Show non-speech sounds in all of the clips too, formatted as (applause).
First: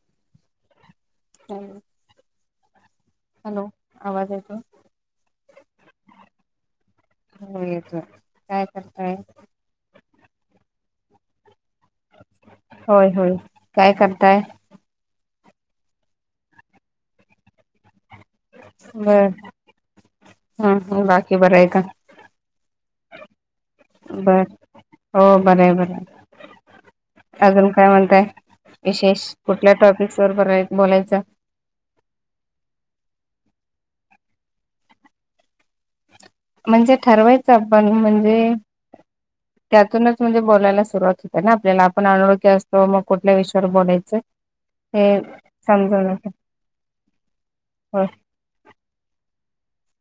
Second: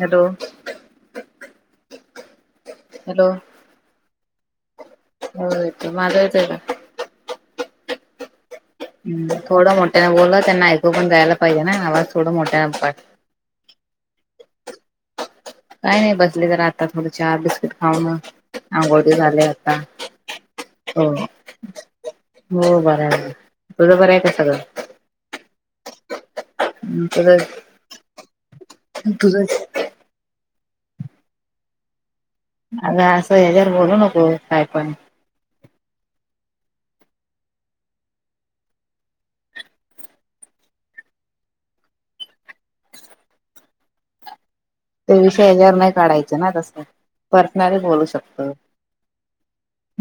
Hello. Hello. Hello. Hello आवाज येतोय? हो येतोय. माझा येतोय का? हो येतोय काय करताय? हम् थोडं मोठ्याने बोला त्यांना ऐकू पण जायला पाहिजे ना आवाज थोड मोठ्या होय होय. काय करताय? काय नाय बसले जरा आत्ताच थोडं चहा बिस्किट खाऊनं. आंघोळ ते बर. झाले आत्ता हम्म हो. बाकी बरं आहे का? हो बराय. बर हो बराय बरायं. तुझं अजून काय म्हणताय विशेष तुझंच कुठल्या टॉपिक्स सुरू कराय बोलायचं? अग असं हेज्यावर बोलू नको काय पण. म्हणजे ठरवायचं आपण म्हणजे (inaudible) त्यातूनच म्हणजे बोलायला सुरुवात हुतीया ना आपल्याला आपण अनोळखी असतो मग कुठल्या विषयावर बोलायचं? ते हे विषय हेच्यावर नाय समजून येत काढायचे ना तसंले पर्सनल बोलू हो शकतो.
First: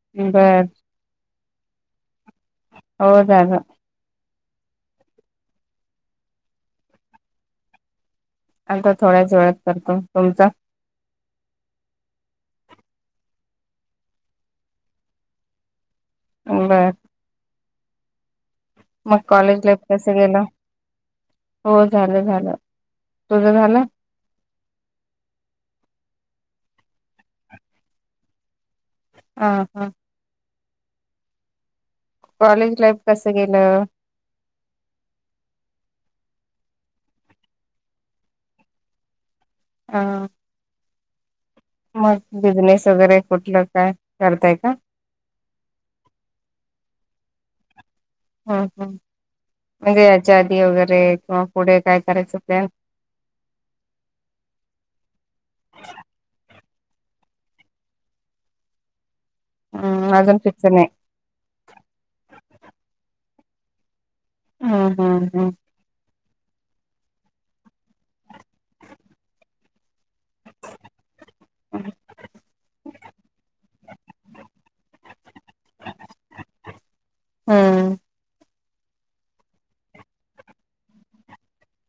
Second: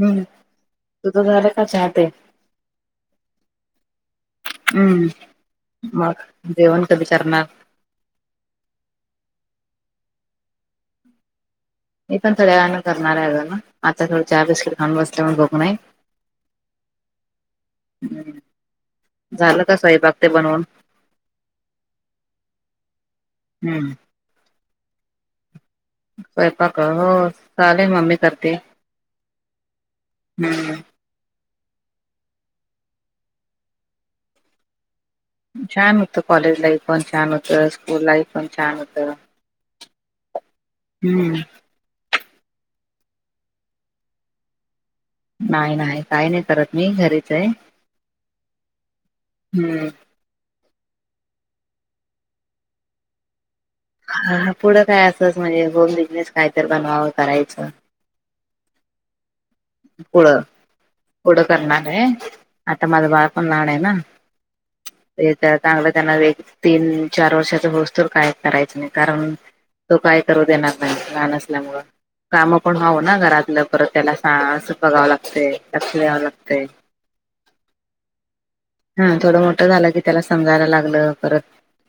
हम्म बरं. तुझं झालय का चहा ते? हो झाल. हम्म मग जेवण कधी करणार? आता थोड्याच वेळात करतो. तुमचा? मी पण थोड्या वेळान करणाराय आजुन आत्ता थोड चहा बिस्किट खाऊ बसल्यामुळ भूक नाय. बर. (inaudible) मग झालं कॉलेज का लाईफ कस स्वयंपाक ते गेलं बनवून हो झालं झालं तुझं झालं? हम्म स्वयंपाक हो चाले मम्मी करते. हा हा. हम्म. कॉलेज लाईफ कसं गेलं? छान हुतं कॉलेज लाईफ पण छान हुतं स्कूल लाईफ पण छान होत. अ हम्म. मग बिझनेस वगैरे कुठलं काय करताय का? नाय नाय काय नाय करत मी घरीच हाय. हा पण हम्म म्हणजे याच्या आदी वगैरे किंवा पुढे काय करायचं प्लॅन? हा म पुढं काय असंच म्हणजे होम बिझनेस काय तर बनवावं करायचं. हम् अजून पुढं फिक्स नाय? पुढं करणार आय आता माझ बाळ पण लहान आय ना. हा ते जाऊदे. चांगलं त्यांना एक तीन चार वर्षाच होस तोर काय करायचं नाय कारण तो काय करू देणार नाही लहान असल्या मूळ काम पण हवं ना घरातलं परत त्याला सास बघावं लागतय. (inaudible) लागतय. हम्म हा थोडं मोठं झालं की त्याला समजायला लागलं परत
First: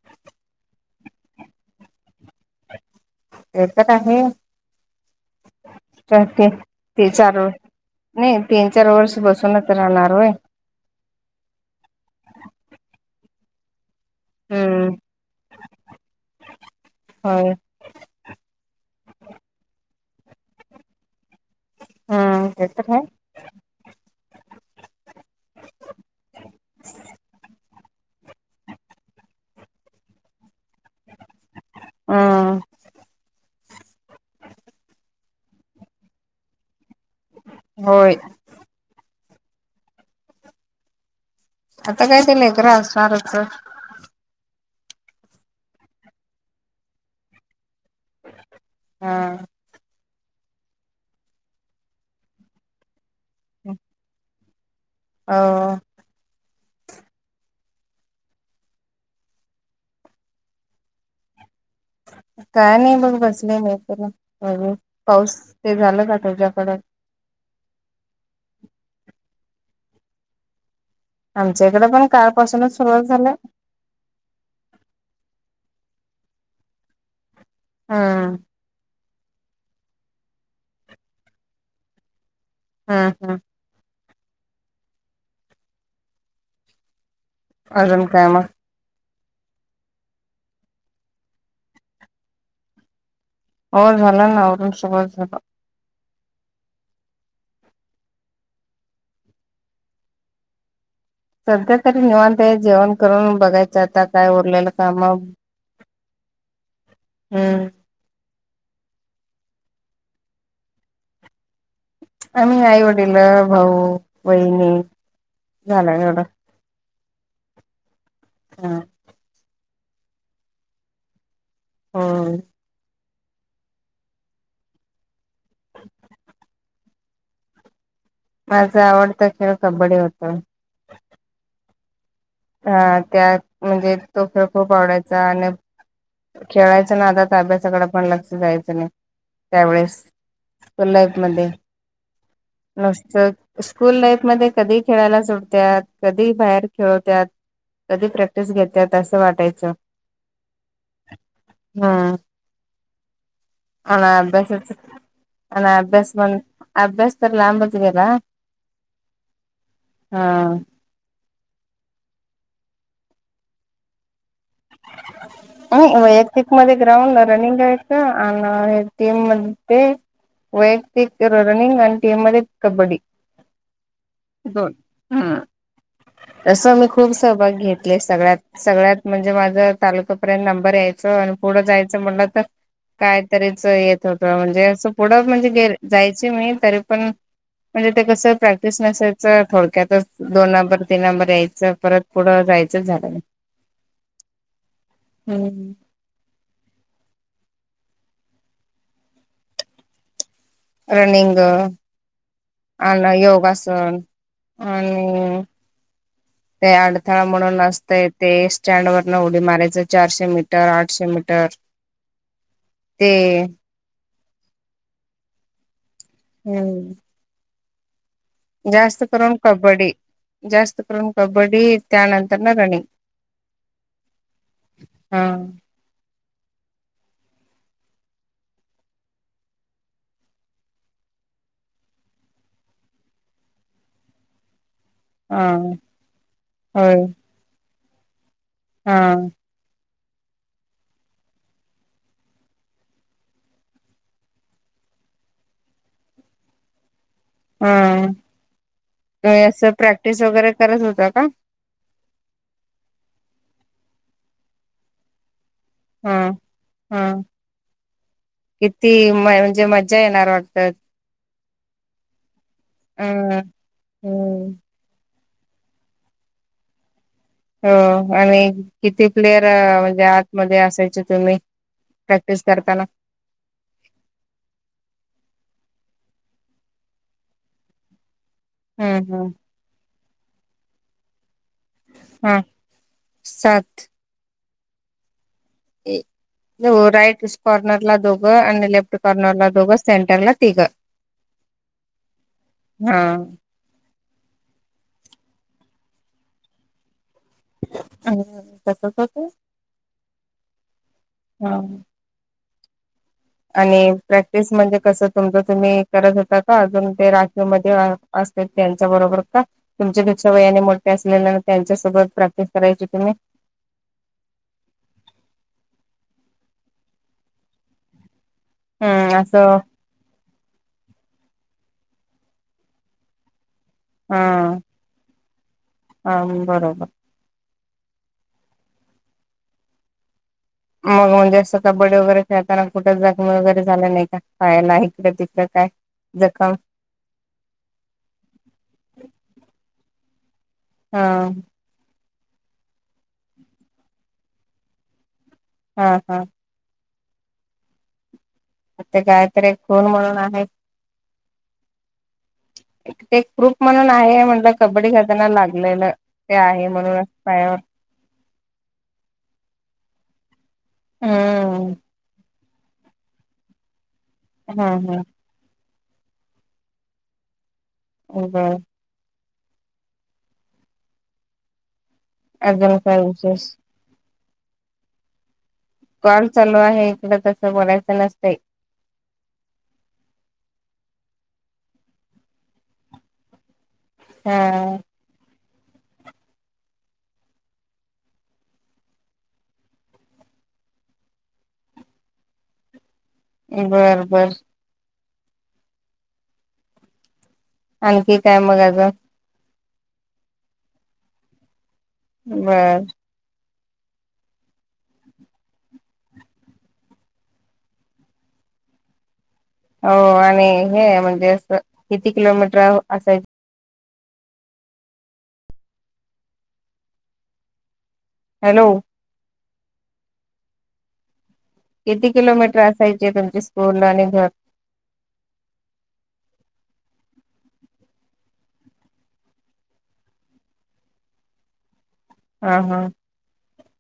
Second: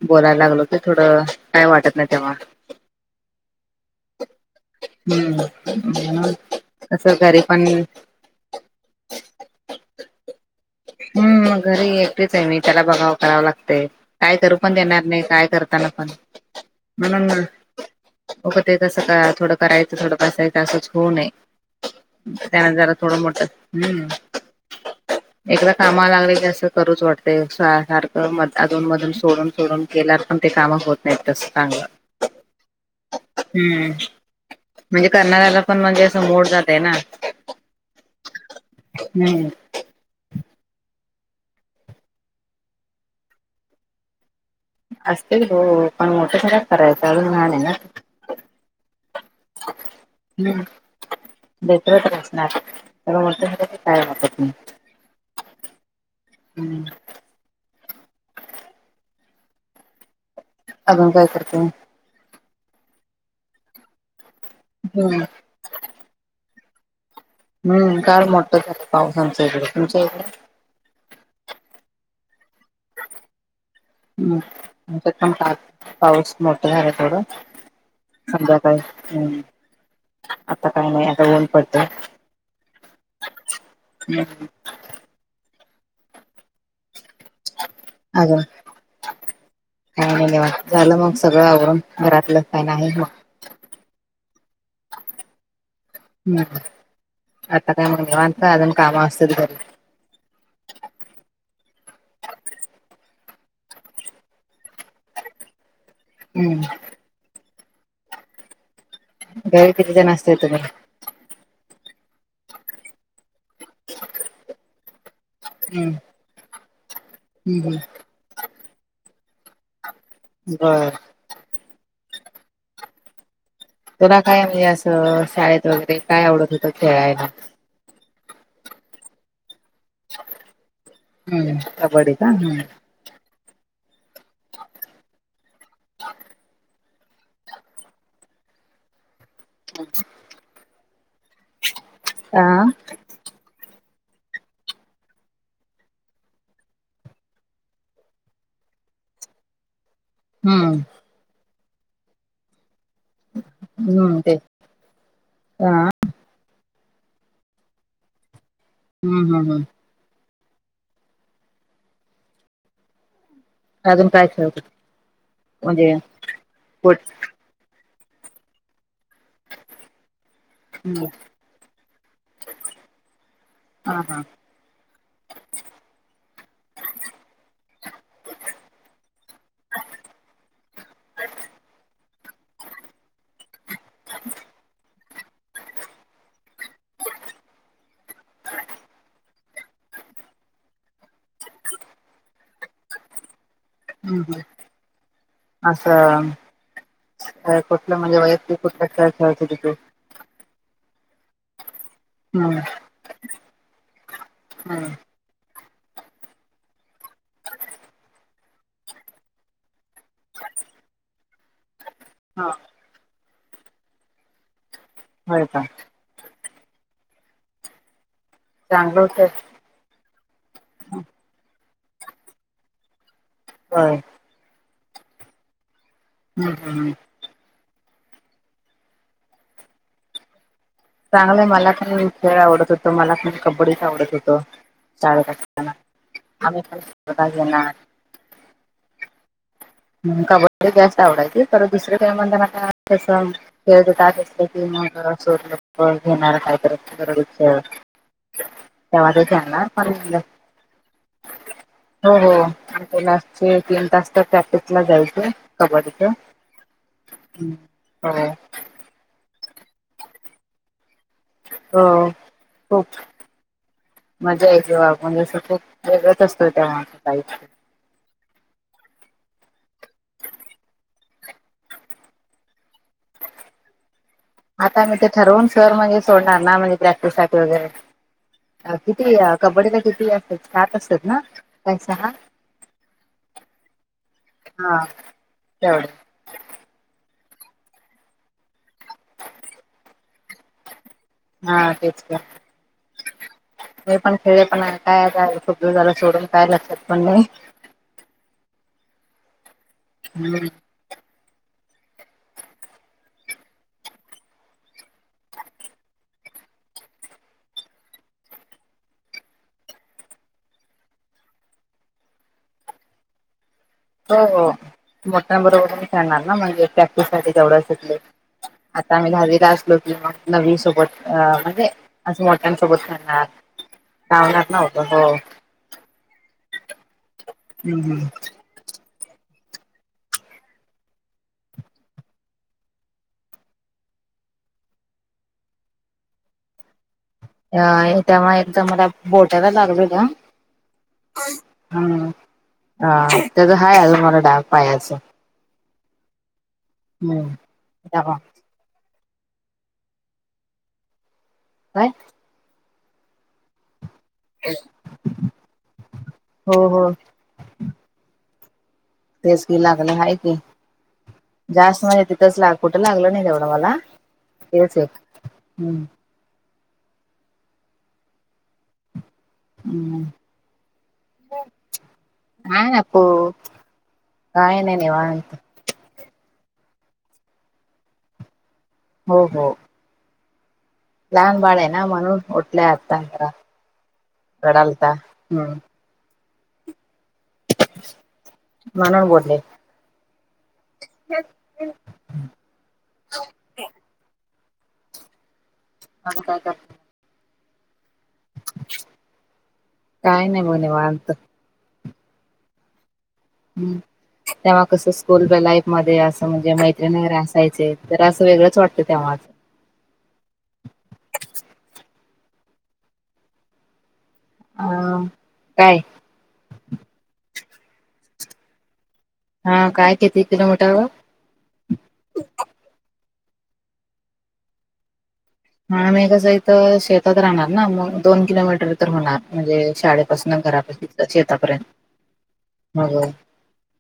बोलायला लागलो की थोडं काय वाटत नाही तेव्हा ते तर आहे हम्म तर ते ते तं चार घरी व पण नाही तीन चार वर्ष बसूनच राहणारय (unintelligible) हम् घरी एकटच आहे मी त्याला बघावं कराव लागतय. काय करू पण हम्म देणार नाही. काय करताना पण म्हणून होय होगं ते तसं करा थोडं करायचं थोडं बसायचं असंच होऊ नये- हम्म ते त्यान तर जरा आहे थोडं मोठ हम्म. एकदा कामाला लागले की असं करूच वाटते सारख. म अधून मधून सोडून सोडून केल्यावर पण ते काम होत नाहीत तस चांगलं. हम्म हम्म म्हणजे करणाऱ्याला पण म्हणजे असं मोड जाते ना. होय. हम्म. आता काय तेलंय गरा असणारारच. असतील हो पण मोठे मोठ्या करायचं अजून लहानयेना. हा. हम् बटरत असणार. त्या काय वातत नाही (inaudible) ह. हम्म. अून काय‌ करते. काय नाही बघ बसले मी तला हम्म पाऊस ते झालं का तुझ्याकड हम् काल मोठं झालं पावसाांच इकडे तुमच्या इकडे आमच्या इकडे पण काळपासूनच सुरुवात झालं. हम् आच्यात पण पा पाऊस मोठा झाला थोड हम्म सध्या का हम् आता काय नाही आता ऊन पडत. हा हा. हम् (inaudible) अजून कायमग? काय नीवांत झालं मग सगळं आवरून घरातलं काय नाही मग. हो झाला ना औरून सुोबत झालं. हम्म आता काय मग निवांत काय अजून काम असतील तर सध्या तरी निवांत आहे जेवण करून बघायच आता काय उरलेलं काम हम्म. हम्म. घरी किती जण असताय तुम्ही आम्ही आई वडील भाऊ बहिणी हम्म झालं एवढं. हम्म हम्म. हा. बर. होय. तुला काय म्हणजे असं शाळेत वगैरे काय आवडत होत खेळायला. माझा आवडता खेळ कबड्डी होत. हम्म कब्बडी का हम्म. हा त्यात म्हणजे तो खेळ खूप आवडायचा. आणि खेळायचं नादात अभ्यासाकड पण लक्ष जायचं नाही त्यावेळेस स्कूल लाईफ मध्ये. हा नुसत स्कूल लाईफमध्ये कधी खेळायला सोडत्यात. कधी बाहेर खेळवत्यात. कधी प्रॅक्टिस घेत्यात असं वाटायचं. हम्म. हम्म. अन् हम्म ते अभ्यासच अन् हा अभ्यास पण अभ्यास तर लांबच गेला. हम्म हम्म हम्म. हा. अजून काय (unintelligible) म्हणजे वैयक्तिक मध्ये कुठ ग्राउंने रनिंगे. हा आन्ना आणि ते म्हणते. हम्म वैयक्तिक रनिंग. आणि टीममध्ये कब्बडी. हा हा दोन ह. तसं मी खूप सहभाग घेतलेत सगळ्यात. सगळ्यात म्हणजे माझं तालुकापर्यंत नंबर यायचं. आणि पुढं जायचं म्हणलं त काय तरीच येत होतं. म्हणजे असं पुढं म्हणजेे जायची मी तरी पण. म्हणजे ते कसं प्रॅक्टिस नसायचं. थोडक्यातच दोन नंबर तीन नंबर यायचं. परत पुढं जायचंच झालं नाही. हम्म हम्म. हम्म. अ कुठलं म्हणजे वैक्तिक कुठल खेळ खेळत होती तू? रनिंग. हम्म आन योगासन हम्म आणि (inaudible) ते अडथळा म्हणून असतंय ते. स्टँड वरन उडी मारायचं चारशे मीटर आठशे मीटर. (inaudible) ते. होय का? हम्म. चांगलं जास्त होतं करून कबड्डी. जास्त करून कबड्डीन त्यानंतर न रनिंग. होय. ह. हम्म हम्म. चांगलंय मला ख खेळ आवडत होत. मला ख कबड्डीच आवडत होत. हा असता आम्ही पण होय (unintelligible) घेणार हा. कबड्डी जास्त आवडायची. तर दुसर काईम म्हणताणा तसं खात असत की मग सर घेणार काय करय (unintelligible) हो हा त्या असं वाणारणलं प्रॅक्टिस वगैरे करत होता का (inaudible) हो हो लास्टचे तीन तास तर प्रॅक्टिस ला जायचे. कबाडीच्या. हा हो. ती म्हणजे मज्जा येणार वाटतात. हो खूप. (inaudible) मज्जा हम्म. येते तेव्हा आपण जसं खूप वेगळच असतो तेव्हा (unintelligible) हो आणि किती प्लेयर म्हणजे आतमध्ये असायचे तुम्ही? प्रॅक्टिस करताना. आता मी ते ठरवून सर म्हणजे सोडणार ना म्हणजे प्रॅक्टिससाठी वगैरे अ हम्म किती अ हम्म कबड्डी तर किती असतात सात असतात ना. पैसा हा सात हा तेवढ. राईट कॉर्नरला दोघं आणि लेफ्ट कॉर्नरला दोघं सेंटरला तिघं. हा तेच का. हा हे पण खेळ पण काया झालं खूप दिवस झालं सोडून काय लक्षात पण नाही. (unintelligible) तसच होत. हम्म. हा. आणि प्रॅक्टिस म्हणजे कसं तुमचं तुम्ही करत होता का अजून ते राखीवमध्ये असते त्यांच्या बरोबर का. तुमच्या तुमच्या वयाने मोठ्या असलेल्या त्यांच्यासोबत प्रॅक्टिस करायचे तुम्ही. हो मोठ्यां बरोबर पण खळणार ना म्हणजे प्रॅक्टिस साठी जवढं असेल आता आम्ही हम्म दहावीला असं असलो नवी सोबत अ म्हणजे अस मोठ्यांसोबत खळणार हा लावणार ना हो. हो हो. हा बरोबर. हम्म हम्म. मग म्हणजे असं कबड्डी वगैरे खेळताना कुठेच जखमी वगैरे झाले नाही का पायाला इकडं तिकडं काय? (unintelligible) अ तेव्हा एकदा मला बोटाला लागल का. हा. हा हा त्याच हाय अजुन मला डाग पायाच. हा हा. हम्म. (unintelligible) अ ते कायतर एक खून म्हणून आहे. काय? एक ते प्रूफ म्हणून आहे म्हटलं कबड्डी खेताना लागलेलं ते हो आहे हो म्हणून. पायावर. तेच की लागलं आहे की हम्म जास्त मजे तिथंच लाग कुठ लागल नाही तेवढं मला हा तेच एक हा हम्म. हम्म हम्म. हम्म. अजून काय विशेष (unintelligible) काय नाही निवांत. कॉल चालू आहे इकड तसं बोलायचं नसतंय. हो हो. लहान बाळयेना म्हणून उठलाय आता जरा हा रडालता हम्म. मला बोलले. (inaudible) बर बर. अजून काय कर. आणखी काय मग अजून? काय नाही बघ निवांत. बर. हम्म. तेव्हा कसं स्कूल लाईफ मध्ये असं म्हणजे मैत्रिणीगैरे असायचे तर असं वेगळंच वाटतं तेव्हा. हो आणि हे म्हणजे असं किती किलोमीटर असायच. अ, ‌काय? हॅलो! हा काय कती किलोमीटर? किती किलोमीटर असायचे तुमचे स्कूल आणि घर. नाही मी कसं इथ शेतात राहणार ना मग दोन किलोमीटर तर होणार म्हणजे शाळेपासून घरापर्यंत. शेतापर्यंत हा हा मग.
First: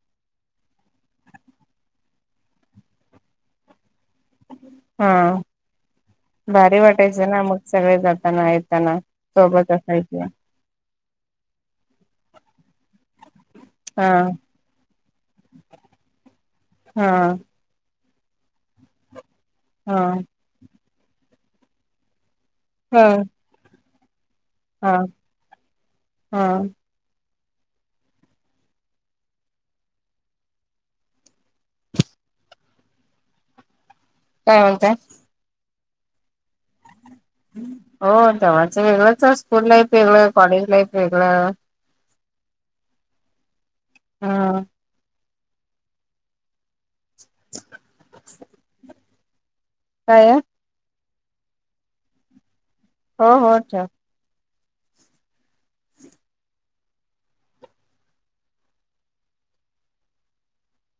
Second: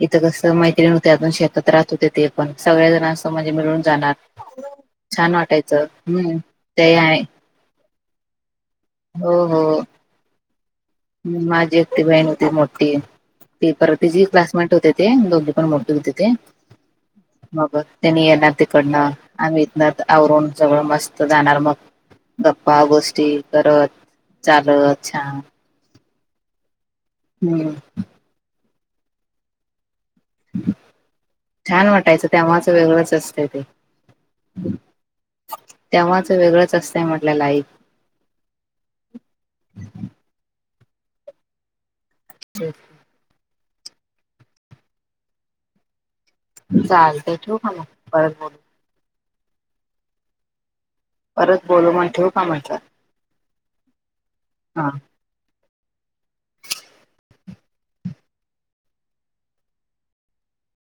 इथं कसं मैत्रीण होत्या, शेतात राहत होते ते पण सगळ्या जणां असं म्हणजे मिळून जाणार. छान वाटायचं, हम्म. घरी ते आहे वाटायचं ना मग सगळे जाताना येताना हो सोबत हो असायच. माझी एकटी बहीण होती मोठी. ति हा पर्टीची क्लासमेट होते ते दोघे पण मोठे होते ते. हा मग त्यांनी येणार तिकडनं आम्ही इथन हा आवरून सगळं मस्त जाणार मग. गप्पा, ह गोष्टी करत हा चालत छान. हा. हम्म. छान वाटायचं तेव्हाचं वेगळंच असत ते. काय म्हणताय? तेव्हाच वेगळंच असतंय म्हटल्या लाईफ. हो तेव्हाचं वेगळंच स्कूल लाईफ वेगळं, कॉलेज लाईफ वेगळं‌ (unintelligible) हा. चालतय ठीऊ का मग परत बोलू. काय? परत बोलू मग ठेवू का म्हणटल? हो हो ठेवा. हां.